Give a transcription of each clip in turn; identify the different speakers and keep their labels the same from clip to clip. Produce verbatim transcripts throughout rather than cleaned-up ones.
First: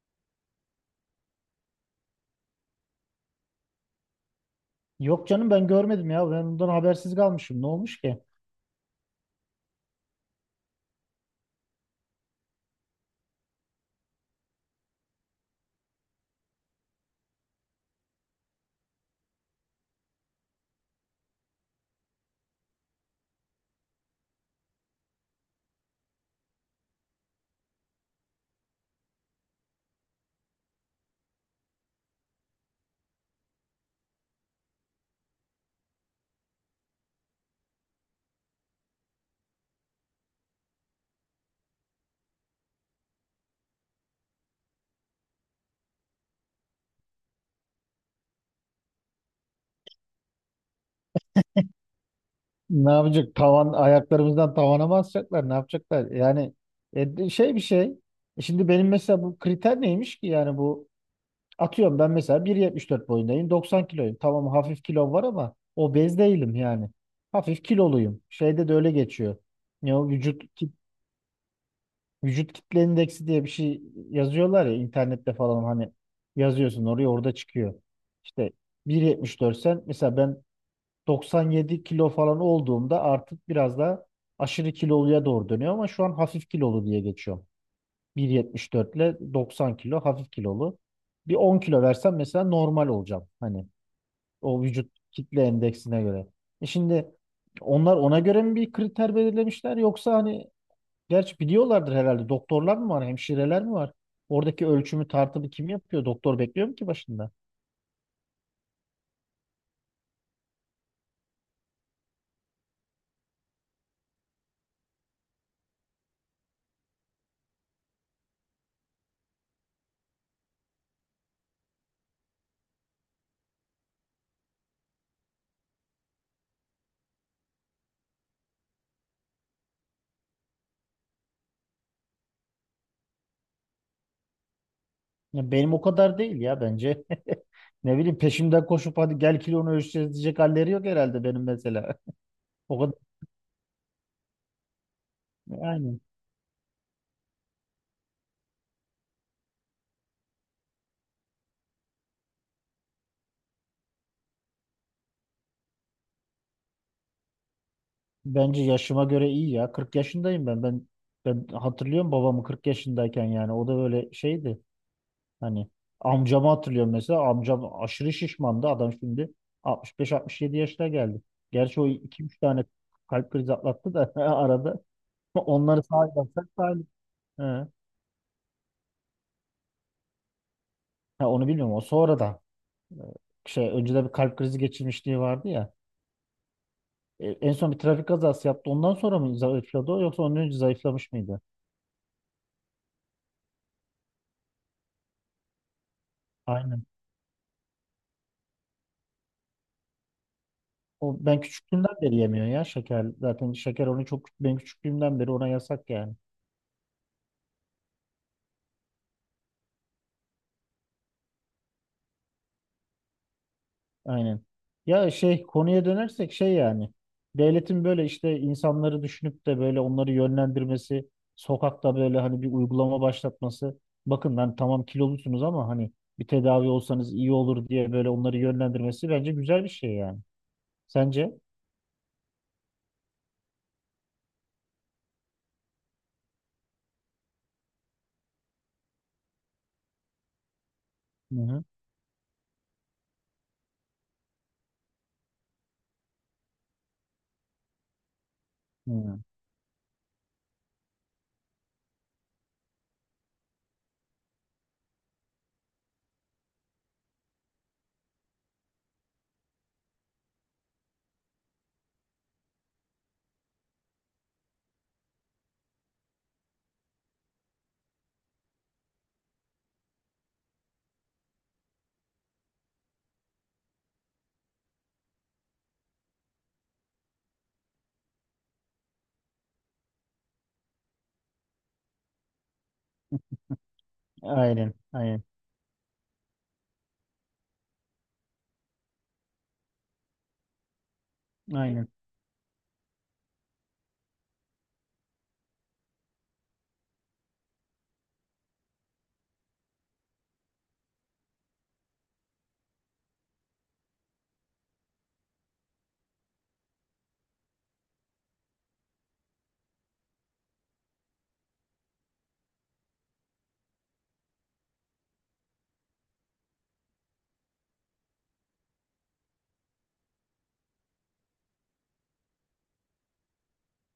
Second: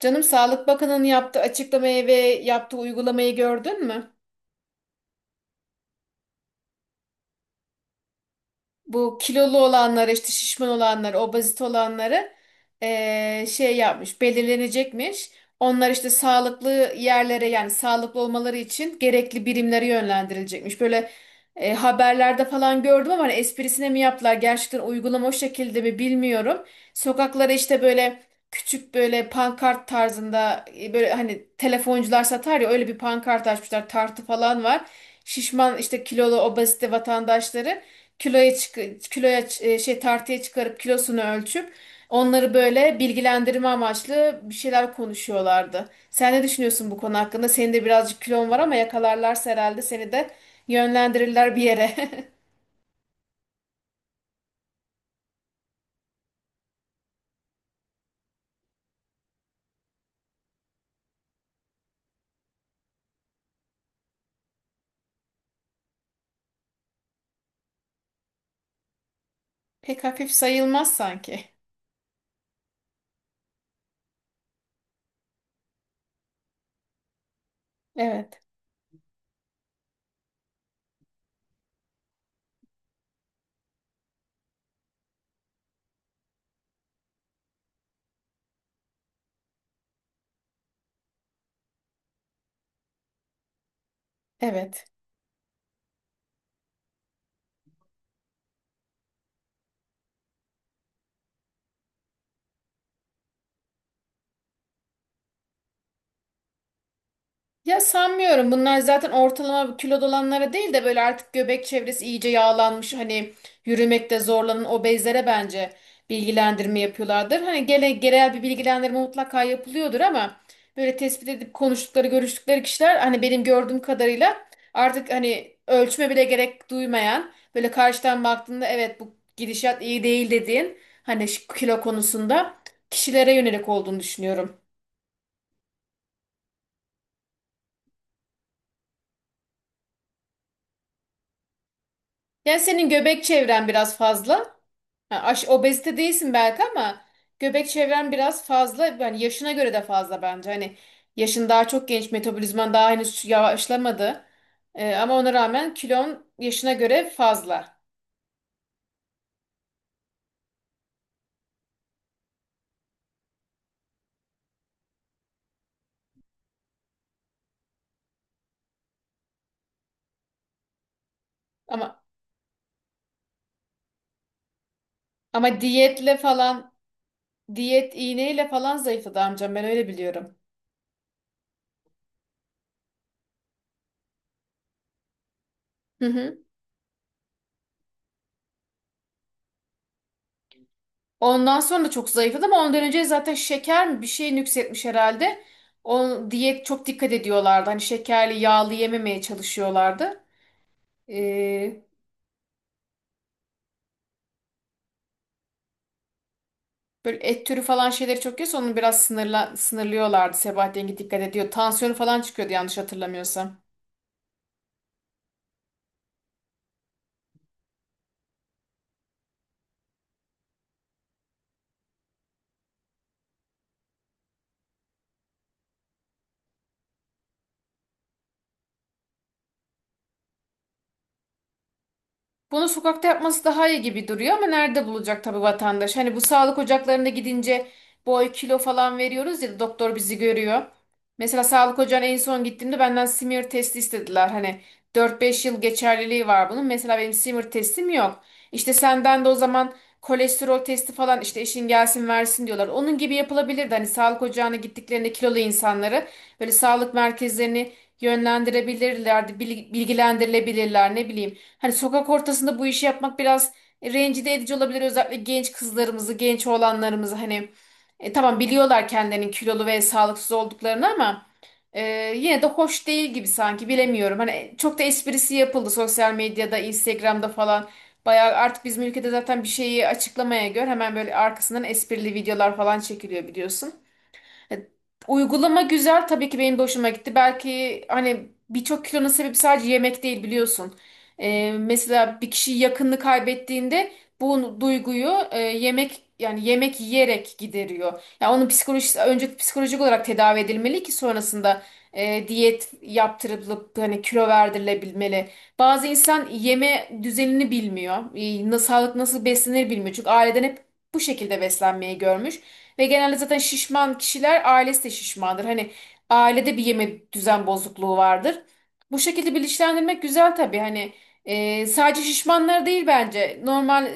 Speaker 1: Canım Sağlık Bakanı'nın yaptığı açıklamayı ve yaptığı uygulamayı gördün mü?
Speaker 2: Yok canım ben görmedim ya. Ben ondan habersiz kalmışım. Ne olmuş ki?
Speaker 1: Bu kilolu olanlara işte şişman olanlara obezite olanları eee, şey yapmış belirlenecekmiş. Onlar işte sağlıklı yerlere yani sağlıklı olmaları için gerekli birimlere yönlendirilecekmiş. Böyle e, haberlerde falan gördüm ama hani esprisine mi yaptılar gerçekten uygulama o şekilde mi bilmiyorum. Sokaklara işte böyle küçük böyle pankart tarzında e, böyle hani telefoncular satar ya öyle bir pankart açmışlar tartı falan var. Şişman işte kilolu obezite vatandaşları kiloya çık kiloya ç- e, şey tartıya çıkarıp kilosunu ölçüp onları böyle bilgilendirme amaçlı bir şeyler konuşuyorlardı. Sen ne düşünüyorsun bu konu hakkında? Senin de birazcık kilon var ama yakalarlarsa herhalde seni de yönlendirirler bir yere.
Speaker 2: Ne yapacak? Tavan ayaklarımızdan tavana mı asacaklar? Ne yapacaklar? Yani e, de- şey bir şey. E Şimdi benim mesela bu kriter neymiş ki? Yani bu atıyorum ben mesela bir yetmiş dört boyundayım. doksan kiloyum. Tamam hafif kilom var ama obez değilim yani. Hafif kiloluyum. Şeyde de öyle geçiyor. Ne
Speaker 1: Pek
Speaker 2: o
Speaker 1: hafif
Speaker 2: vücut kit-
Speaker 1: sayılmaz sanki.
Speaker 2: vücut kitle indeksi diye bir şey yazıyorlar ya internette falan hani yazıyorsun oraya orada çıkıyor.
Speaker 1: Evet,
Speaker 2: İşte bir yetmiş dört sen mesela ben doksan yedi kilo falan olduğumda artık biraz daha aşırı kiloluya doğru dönüyor ama şu an hafif kilolu diye geçiyorum. bir yetmiş dört ile doksan kilo hafif kilolu. Bir on kilo versem mesela normal olacağım. Hani o
Speaker 1: evet.
Speaker 2: vücut kitle endeksine göre. E şimdi onlar ona göre mi bir kriter belirlemişler yoksa hani gerçi biliyorlardır herhalde doktorlar mı var, hemşireler mi var? Oradaki ölçümü tartımı kim yapıyor? Doktor bekliyor mu ki başında?
Speaker 1: Ya sanmıyorum. Bunlar zaten ortalama kilo dolanlara değil de böyle artık göbek çevresi iyice yağlanmış hani yürümekte zorlanan obezlere bence bilgilendirme yapıyorlardır. Hani gene genel bir bilgilendirme mutlaka yapılıyordur ama böyle tespit edip konuştukları, görüştükleri kişiler hani benim gördüğüm kadarıyla artık hani ölçme bile gerek duymayan böyle karşıdan baktığında evet bu gidişat iyi değil dediğin hani şu kilo konusunda kişilere yönelik olduğunu düşünüyorum.
Speaker 2: Ya benim o kadar değil ya bence. Ne bileyim peşimden koşup hadi gel kilonu ölçeceğiz diyecek halleri yok herhalde benim mesela.
Speaker 1: Yani
Speaker 2: O
Speaker 1: senin
Speaker 2: kadar.
Speaker 1: göbek çevren biraz fazla. Ha, aş obezite
Speaker 2: Yani
Speaker 1: değilsin belki ama göbek çevren biraz fazla. Yani yaşına göre de fazla bence. Hani yaşın daha çok genç, metabolizman daha henüz yavaşlamadı. Ee, ama ona rağmen kilon yaşına göre fazla.
Speaker 2: bence yaşıma göre iyi ya. Kırk yaşındayım ben. Ben ben hatırlıyorum babamı kırk yaşındayken yani o da böyle şeydi. Hani amcamı hatırlıyorum mesela. Amcam aşırı şişmandı. Adam şimdi altmış beş altmış yedi yaşına geldi. Gerçi o
Speaker 1: Ama
Speaker 2: iki üç tane kalp krizi atlattı da arada.
Speaker 1: ama
Speaker 2: Onları
Speaker 1: diyetle
Speaker 2: sağlarsak
Speaker 1: falan,
Speaker 2: sağlık. He. Ha,
Speaker 1: diyet iğneyle falan zayıfladı amcam ben öyle biliyorum.
Speaker 2: onu bilmiyorum o sonra da. Şey önceden bir kalp krizi geçirmişliği vardı ya.
Speaker 1: Hı hı.
Speaker 2: E, en son bir trafik kazası yaptı. Ondan sonra mı zayıfladı o yoksa ondan önce zayıflamış mıydı?
Speaker 1: Ondan sonra çok zayıfladı ama ondan önce zaten şeker mi bir şey nüksetmiş herhalde. O diyet
Speaker 2: Aynen.
Speaker 1: çok dikkat ediyorlardı. Hani şekerli, yağlı yememeye çalışıyorlardı.
Speaker 2: O ben
Speaker 1: Ee,
Speaker 2: küçüklüğümden beri yemiyor ya şeker. Zaten şeker onu çok ben küçüklüğümden beri ona yasak yani.
Speaker 1: Böyle et türü falan şeyleri çok yiyorsa onu biraz sınırla, sınırlıyorlardı. Sebahattin Yenge dikkat ediyor. Tansiyonu falan çıkıyordu yanlış hatırlamıyorsam.
Speaker 2: Aynen. Ya şey konuya dönersek şey yani. Devletin böyle işte insanları düşünüp de böyle onları yönlendirmesi, sokakta böyle hani bir uygulama başlatması. Bakın ben tamam kilolusunuz ama hani bir tedavi olsanız iyi olur diye böyle onları yönlendirmesi bence güzel bir şey yani. Sence?
Speaker 1: Bunu sokakta yapması daha iyi gibi duruyor ama nerede bulacak tabii vatandaş? Hani bu sağlık ocaklarına gidince boy kilo falan veriyoruz ya da doktor bizi görüyor.
Speaker 2: Hı
Speaker 1: Mesela
Speaker 2: hı.
Speaker 1: sağlık ocağına en son gittiğimde benden smear testi istediler. Hani dört beş yıl geçerliliği var bunun. Mesela benim smear testim yok. İşte
Speaker 2: Hı.
Speaker 1: senden de o zaman kolesterol testi falan işte eşin gelsin versin diyorlar. Onun gibi yapılabilirdi. Hani sağlık ocağına gittiklerinde kilolu insanları böyle sağlık merkezlerini yönlendirebilirler, bil- bilgilendirilebilirler ne bileyim. Hani sokak ortasında bu işi yapmak biraz rencide edici olabilir, özellikle genç kızlarımızı, genç oğlanlarımızı hani e, tamam biliyorlar kendilerinin kilolu ve sağlıksız olduklarını ama e, yine de hoş değil gibi sanki bilemiyorum. Hani e, çok da esprisi yapıldı sosyal medyada, Instagram'da falan. Bayağı artık bizim ülkede zaten bir şeyi açıklamaya göre hemen böyle arkasından esprili videolar falan çekiliyor biliyorsun. E,
Speaker 2: Aynen, aynen,
Speaker 1: Uygulama güzel tabii ki benim de hoşuma gitti. Belki hani birçok kilonun sebebi sadece yemek değil biliyorsun. E,
Speaker 2: aynen.
Speaker 1: mesela bir kişi yakınını kaybettiğinde bu duyguyu e, yemek yani yemek yiyerek gideriyor. Yani onun psikolojisi önce psikolojik olarak tedavi edilmeli ki sonrasında e, diyet yaptırılıp hani kilo verdirilebilmeli. Bazı insan yeme düzenini bilmiyor. E, na- sağlık nasıl beslenir bilmiyor. Çünkü aileden hep bu şekilde beslenmeyi görmüş. Ve genelde zaten şişman kişiler ailesi de şişmandır. Hani ailede bir yeme düzen bozukluğu vardır. Bu şekilde bilinçlendirmek güzel tabii. Hani e, sadece şişmanlar değil bence. Normal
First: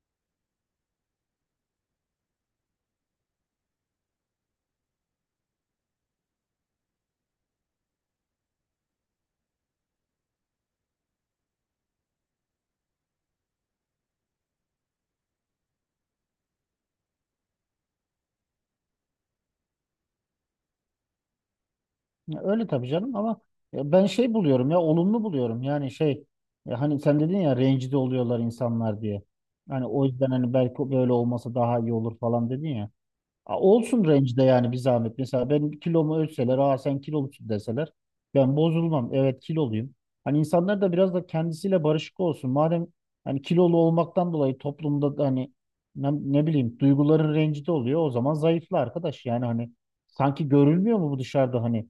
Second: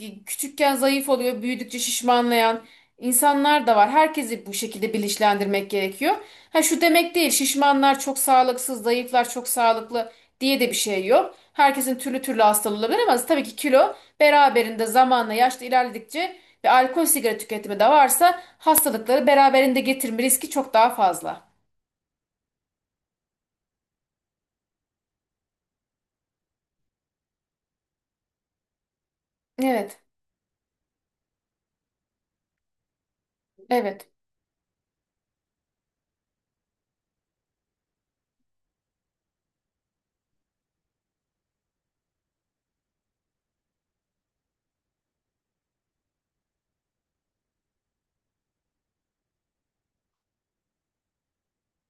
Speaker 1: e, küçükken zayıf oluyor, büyüdükçe şişmanlayan insanlar da var. Herkesi bu şekilde bilinçlendirmek gerekiyor. Ha şu demek değil, şişmanlar çok sağlıksız, zayıflar çok sağlıklı diye de bir şey yok. Herkesin türlü türlü hastalığı olabilir ama tabii ki kilo beraberinde zamanla yaşlı ilerledikçe ve alkol sigara tüketimi de varsa hastalıkları beraberinde getirme riski çok daha fazla.
Speaker 2: Ya öyle tabii canım ama ya ben şey buluyorum ya olumlu buluyorum. Yani şey ya hani sen dedin ya rencide oluyorlar insanlar diye. Hani
Speaker 1: Evet,
Speaker 2: o yüzden hani belki böyle olmasa daha iyi olur falan dedin ya. A, Olsun
Speaker 1: evet.
Speaker 2: rencide yani bir zahmet. Mesela ben kilomu ölçseler, aa sen kilolusun deseler ben bozulmam. Evet kiloluyum. Hani insanlar da biraz da kendisiyle barışık olsun. Madem hani kilolu olmaktan dolayı toplumda da hani ne, ne bileyim duyguların rencide oluyor o zaman zayıfla arkadaş. Yani hani sanki görülmüyor mu bu dışarıda hani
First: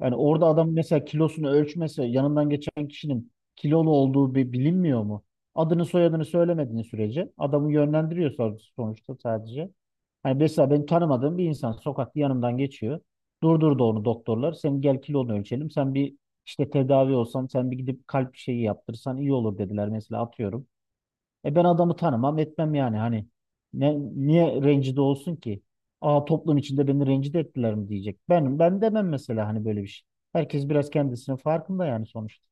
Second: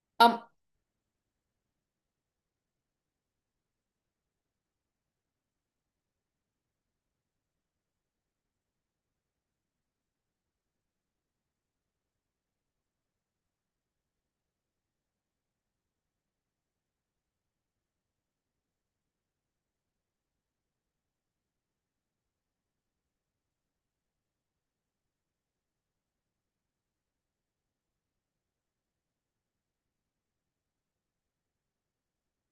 Speaker 2: yani
Speaker 1: Am-
Speaker 2: orada adam mesela kilosunu ölçmese yanından geçen kişinin kilolu olduğu bi- bilinmiyor mu? Adını soyadını söylemediğin sürece adamı yönlendiriyor son- sonuçta sadece. Hani mesela ben tanımadığım bir insan sokakta yanımdan geçiyor. Durdurdu onu doktorlar. Sen gel kilonu ölçelim. Sen bir işte tedavi olsan sen bir gidip kalp şeyi yaptırsan iyi olur dediler mesela atıyorum. E ben adamı tanımam etmem yani hani ne, niye rencide olsun ki? Aa toplum içinde beni rencide ettiler mi diyecek. Ben ben demem mesela hani böyle bir şey. Herkes biraz kendisinin farkında yani sonuçta.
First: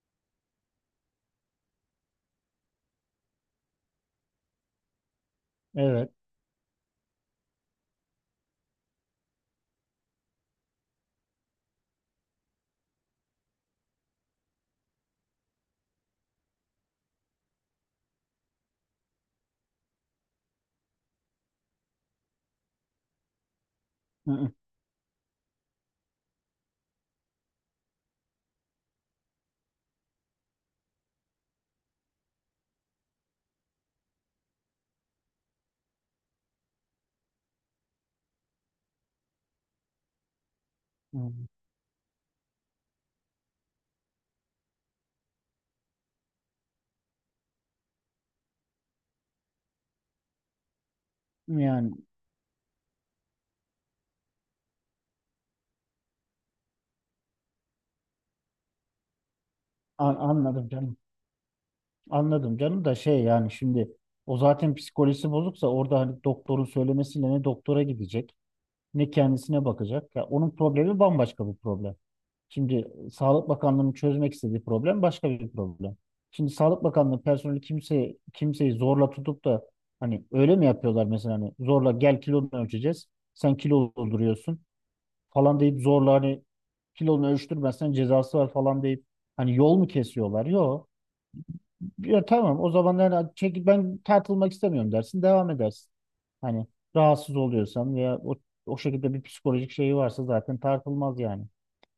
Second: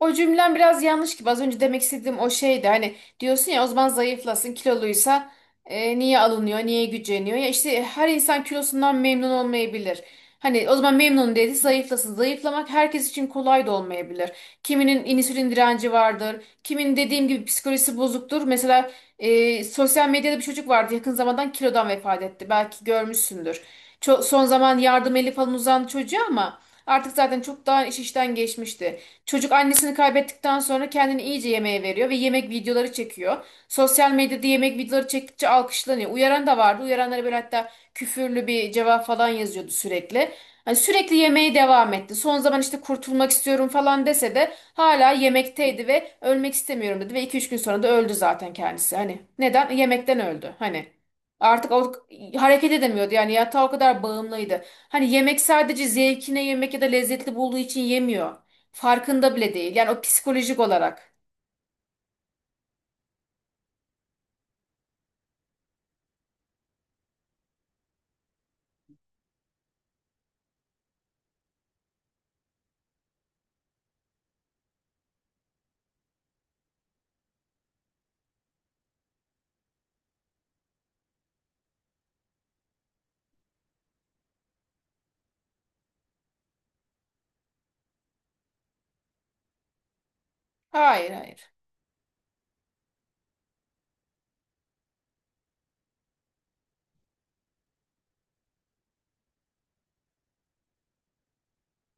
Speaker 1: o cümlem biraz yanlış gibi. Az önce demek istediğim o şeydi. Hani diyorsun ya o zaman zayıflasın, kiloluysa e,
Speaker 2: Evet.
Speaker 1: niye alınıyor, niye güceniyor? Ya işte her insan kilosundan memnun olmayabilir. Hani o zaman memnun dedi zayıflasın. Zayıflamak herkes için kolay da olmayabilir. Kiminin insülin direnci vardır. Kimin dediğim gibi psikolojisi bozuktur. Mesela e, sosyal medyada bir çocuk vardı yakın zamandan kilodan vefat etti. Belki görmüşsündür. Ço-
Speaker 2: Hı
Speaker 1: son
Speaker 2: hı.
Speaker 1: zaman yardım eli falan uzan çocuğa ama artık zaten çok daha iş işten geçmişti. Çocuk annesini kaybettikten sonra kendini iyice yemeğe veriyor ve yemek videoları çekiyor. Sosyal medyada yemek videoları çektikçe alkışlanıyor. Uyaran da vardı. Uyaranlara böyle hatta küfürlü bir cevap falan yazıyordu sürekli. Hani sürekli
Speaker 2: Hı.
Speaker 1: yemeğe devam etti. Son zaman işte kurtulmak istiyorum falan dese de hala yemekteydi ve ölmek istemiyorum dedi ve iki üç gün sonra da öldü zaten kendisi. Hani neden? Yemekten öldü. Hani artık o
Speaker 2: Yani
Speaker 1: hareket edemiyordu. Yani yatağa o kadar bağımlıydı. Hani yemek sadece zevkine yemek ya da lezzetli bulduğu için yemiyor. Farkında bile değil. Yani o
Speaker 2: a-
Speaker 1: psikolojik
Speaker 2: anladım canım.
Speaker 1: olarak.
Speaker 2: Anladım canım da şey yani şimdi o zaten psikolojisi bozuksa orada hani doktorun söylemesiyle ne doktora gidecek ne kendisine bakacak. Ya onun problemi bambaşka bir problem. Şimdi Sağlık Bakanlığı'nın çözmek istediği problem başka bir problem. Şimdi Sağlık Bakanlığı personeli kimseyi, kimseyi zorla tutup da hani öyle mi yapıyorlar mesela hani zorla gel kilonu ölçeceğiz. Sen kilo dolduruyorsun falan deyip zorla hani kilonu ölçtürmezsen cezası var falan deyip hani yol mu kesiyorlar? Yok.
Speaker 1: Hayır, hayır.
Speaker 2: Ya tamam o zaman yani çekil ben tartılmak istemiyorum dersin devam edersin. Hani rahatsız oluyorsan veya o, o şekilde bir psikolojik şeyi varsa zaten tartılmaz yani.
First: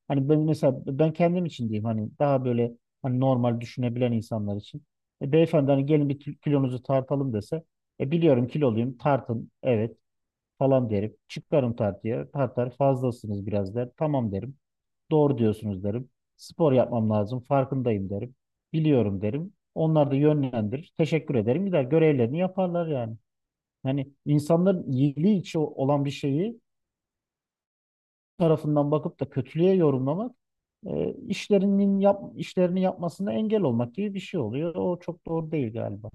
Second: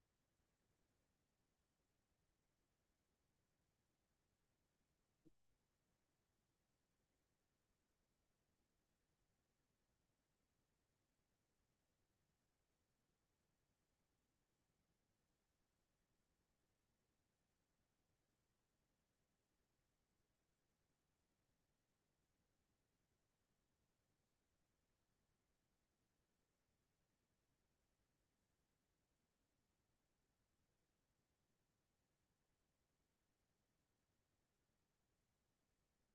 Speaker 2: Hani ben mesela ben kendim için diyeyim hani daha böyle hani normal düşünebilen insanlar için. E, beyefendi hani gelin bir kil- kilonuzu tartalım dese e, biliyorum kiloluyum tartın evet falan derim. Çıkarım tartıya tartar fazlasınız biraz der. Tamam derim. Doğru diyorsunuz derim. Spor yapmam lazım farkındayım derim. Biliyorum derim. Onlar da yönlendirir. Teşekkür ederim. Gider görevlerini yaparlar yani. Hani insanların iyiliği için olan bir şeyi tarafından bakıp da kötülüğe yorumlamak e, işlerinin yap, işlerini yapmasına engel olmak gibi bir şey oluyor. O çok doğru değil galiba.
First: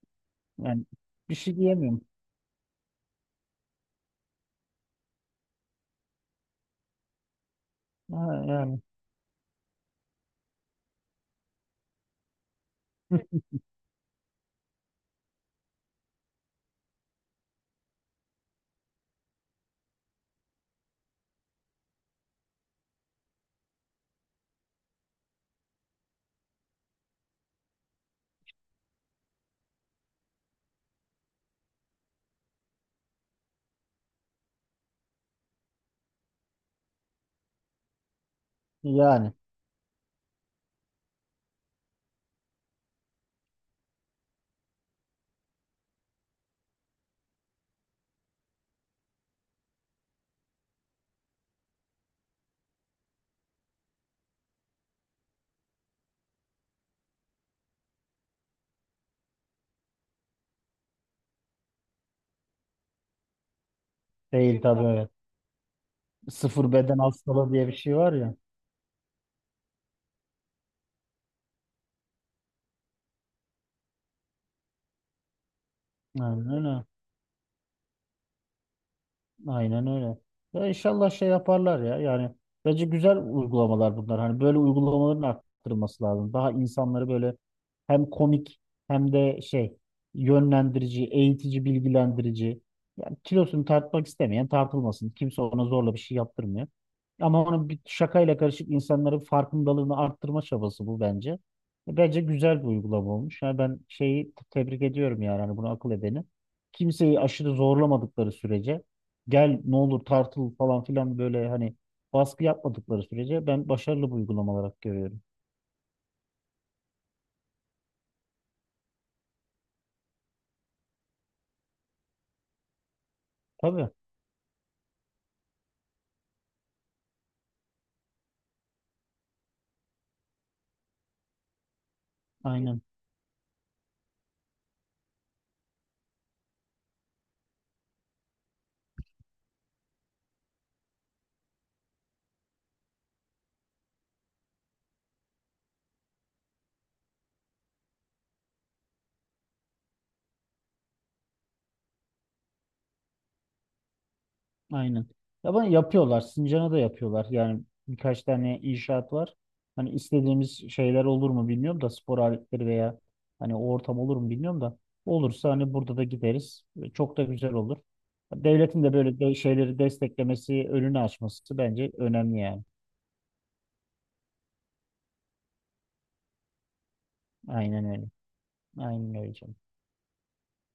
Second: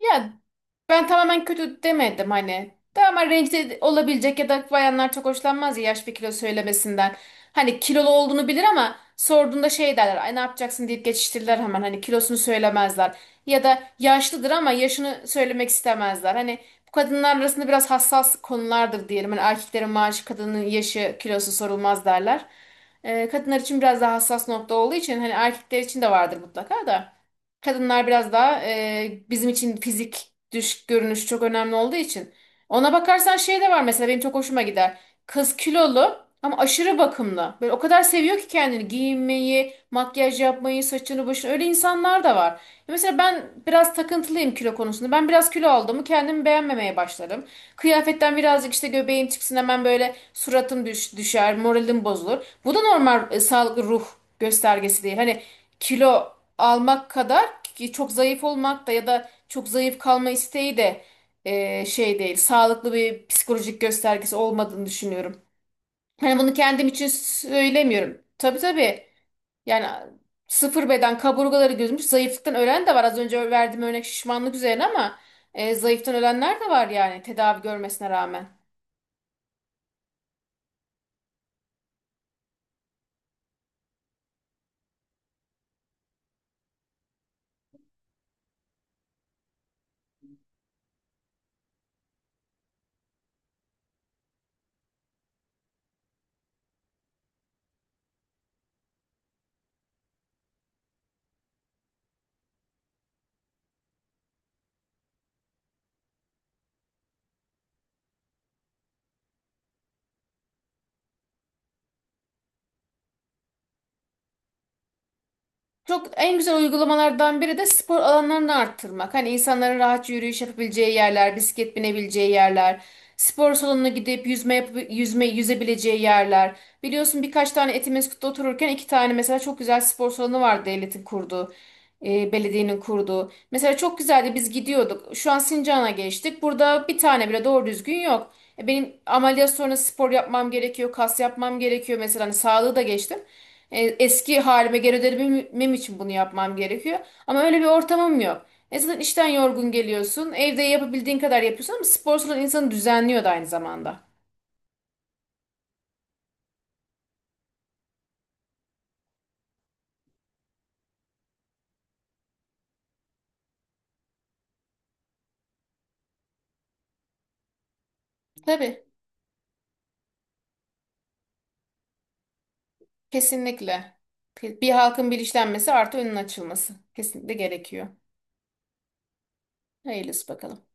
Speaker 1: Ya
Speaker 2: Yani
Speaker 1: ben
Speaker 2: bir
Speaker 1: tamamen
Speaker 2: şey
Speaker 1: kötü
Speaker 2: diyemiyorum.
Speaker 1: demedim hani. Tamamen rencide olabilecek ya da bayanlar çok hoşlanmaz ya yaş bir kilo söylemesinden. Hani kilolu
Speaker 2: Ha,
Speaker 1: olduğunu bilir
Speaker 2: yani
Speaker 1: ama sorduğunda şey derler. Ay ne yapacaksın deyip geçiştirirler hemen. Hani kilosunu söylemezler. Ya da yaşlıdır ama yaşını söylemek istemezler. Hani bu kadınlar arasında biraz hassas konulardır diyelim. Hani erkeklerin maaşı, kadının yaşı, kilosu sorulmaz derler. Ee, kadınlar için biraz daha hassas nokta olduğu için hani erkekler için de vardır mutlaka da. Kadınlar biraz daha e, bizim için fizik dış görünüş çok önemli olduğu için. Ona bakarsan şey de var mesela benim çok hoşuma gider. Kız kilolu ama aşırı bakımlı. Böyle o kadar seviyor ki kendini
Speaker 2: yani
Speaker 1: giyinmeyi, makyaj yapmayı, saçını başını, öyle insanlar da var. Mesela ben biraz takıntılıyım kilo konusunda. Ben biraz kilo aldığımı kendimi beğenmemeye başlarım. Kıyafetten birazcık işte göbeğim çıksın hemen böyle suratım düş, düşer, moralim bozulur. Bu da normal e, sağlıklı ruh göstergesi değil. Hani kilo almak kadar ki çok zayıf olmak da ya da çok zayıf kalma isteği de e, şey değil. Sağlıklı bir psikolojik göstergesi
Speaker 2: değil tabii
Speaker 1: olmadığını
Speaker 2: evet.
Speaker 1: düşünüyorum. Hani bunu
Speaker 2: Sıfır
Speaker 1: kendim
Speaker 2: beden
Speaker 1: için
Speaker 2: hastalığı diye bir şey var
Speaker 1: söylemiyorum.
Speaker 2: ya.
Speaker 1: Tabii tabii. Yani sıfır beden kaburgaları gözümüş. Zayıflıktan ölen de var. Az önce verdiğim örnek şişmanlık üzerine ama e, zayıftan
Speaker 2: Aynen
Speaker 1: ölenler de
Speaker 2: öyle.
Speaker 1: var yani tedavi görmesine rağmen.
Speaker 2: Aynen öyle. Ya inşallah şey yaparlar ya. Yani bence güzel uygulamalar bunlar. Hani böyle uygulamaların arttırılması lazım. Daha insanları böyle hem komik hem de şey yönlendirici, eğitici, bilgilendirici. Yani kilosunu tartmak istemeyen tartılmasın. Kimse ona zorla bir şey yaptırmıyor. Ama onun bir şakayla karışık insanların farkındalığını arttırma çabası bu bence. Bence güzel bir uygulama olmuş. Yani ben şeyi tebrik ediyorum yani hani bunu akıl edeni. Kimseyi aşırı zorlamadıkları sürece gel ne olur tartıl falan filan böyle hani baskı yapmadıkları sürece ben başarılı bu uygulama olarak görüyorum.
Speaker 1: Çok en güzel uygulamalardan biri de spor alanlarını arttırmak. Hani insanların rahatça yürüyüş yapabileceği yerler, bisiklet binebileceği yerler, spor salonuna
Speaker 2: Tabii
Speaker 1: gidip yüzme yapıp yüzme yüzebileceği yerler. Biliyorsun birkaç tane Etimesgut'ta otururken iki tane mesela çok güzel spor salonu vardı devletin kurduğu, e, belediyenin
Speaker 2: aynen
Speaker 1: kurduğu. Mesela çok güzeldi biz gidiyorduk. Şu an Sincan'a geçtik. Burada bir tane bile doğru düzgün yok. E, Benim ameliyat sonrası spor yapmam gerekiyor, kas yapmam gerekiyor mesela hani sağlığı da geçtim. E, Eski halime geri dönebilmem için bunu yapmam gerekiyor. Ama öyle bir ortamım yok. E zaten işten yorgun geliyorsun. Evde yapabildiğin kadar yapıyorsun ama spor salonu insanı düzenliyor da aynı zamanda.
Speaker 2: aynen. Ya ben yapıyorlar Sincan'a da yapıyorlar yani birkaç tane inşaat var. Hani istediğimiz şeyler olur mu bilmiyorum da spor aletleri veya hani o ortam olur mu bilmiyorum da olursa hani burada da gideriz. Çok da güzel olur. Devletin
Speaker 1: Tabii,
Speaker 2: de böyle de şeyleri desteklemesi, önünü açması bence önemli yani.
Speaker 1: kesinlikle. Bir halkın bilinçlenmesi artı önün açılması. Kesinlikle
Speaker 2: Aynen
Speaker 1: gerekiyor.
Speaker 2: öyle. Aynen öyle canım.
Speaker 1: Hayırlısı bakalım.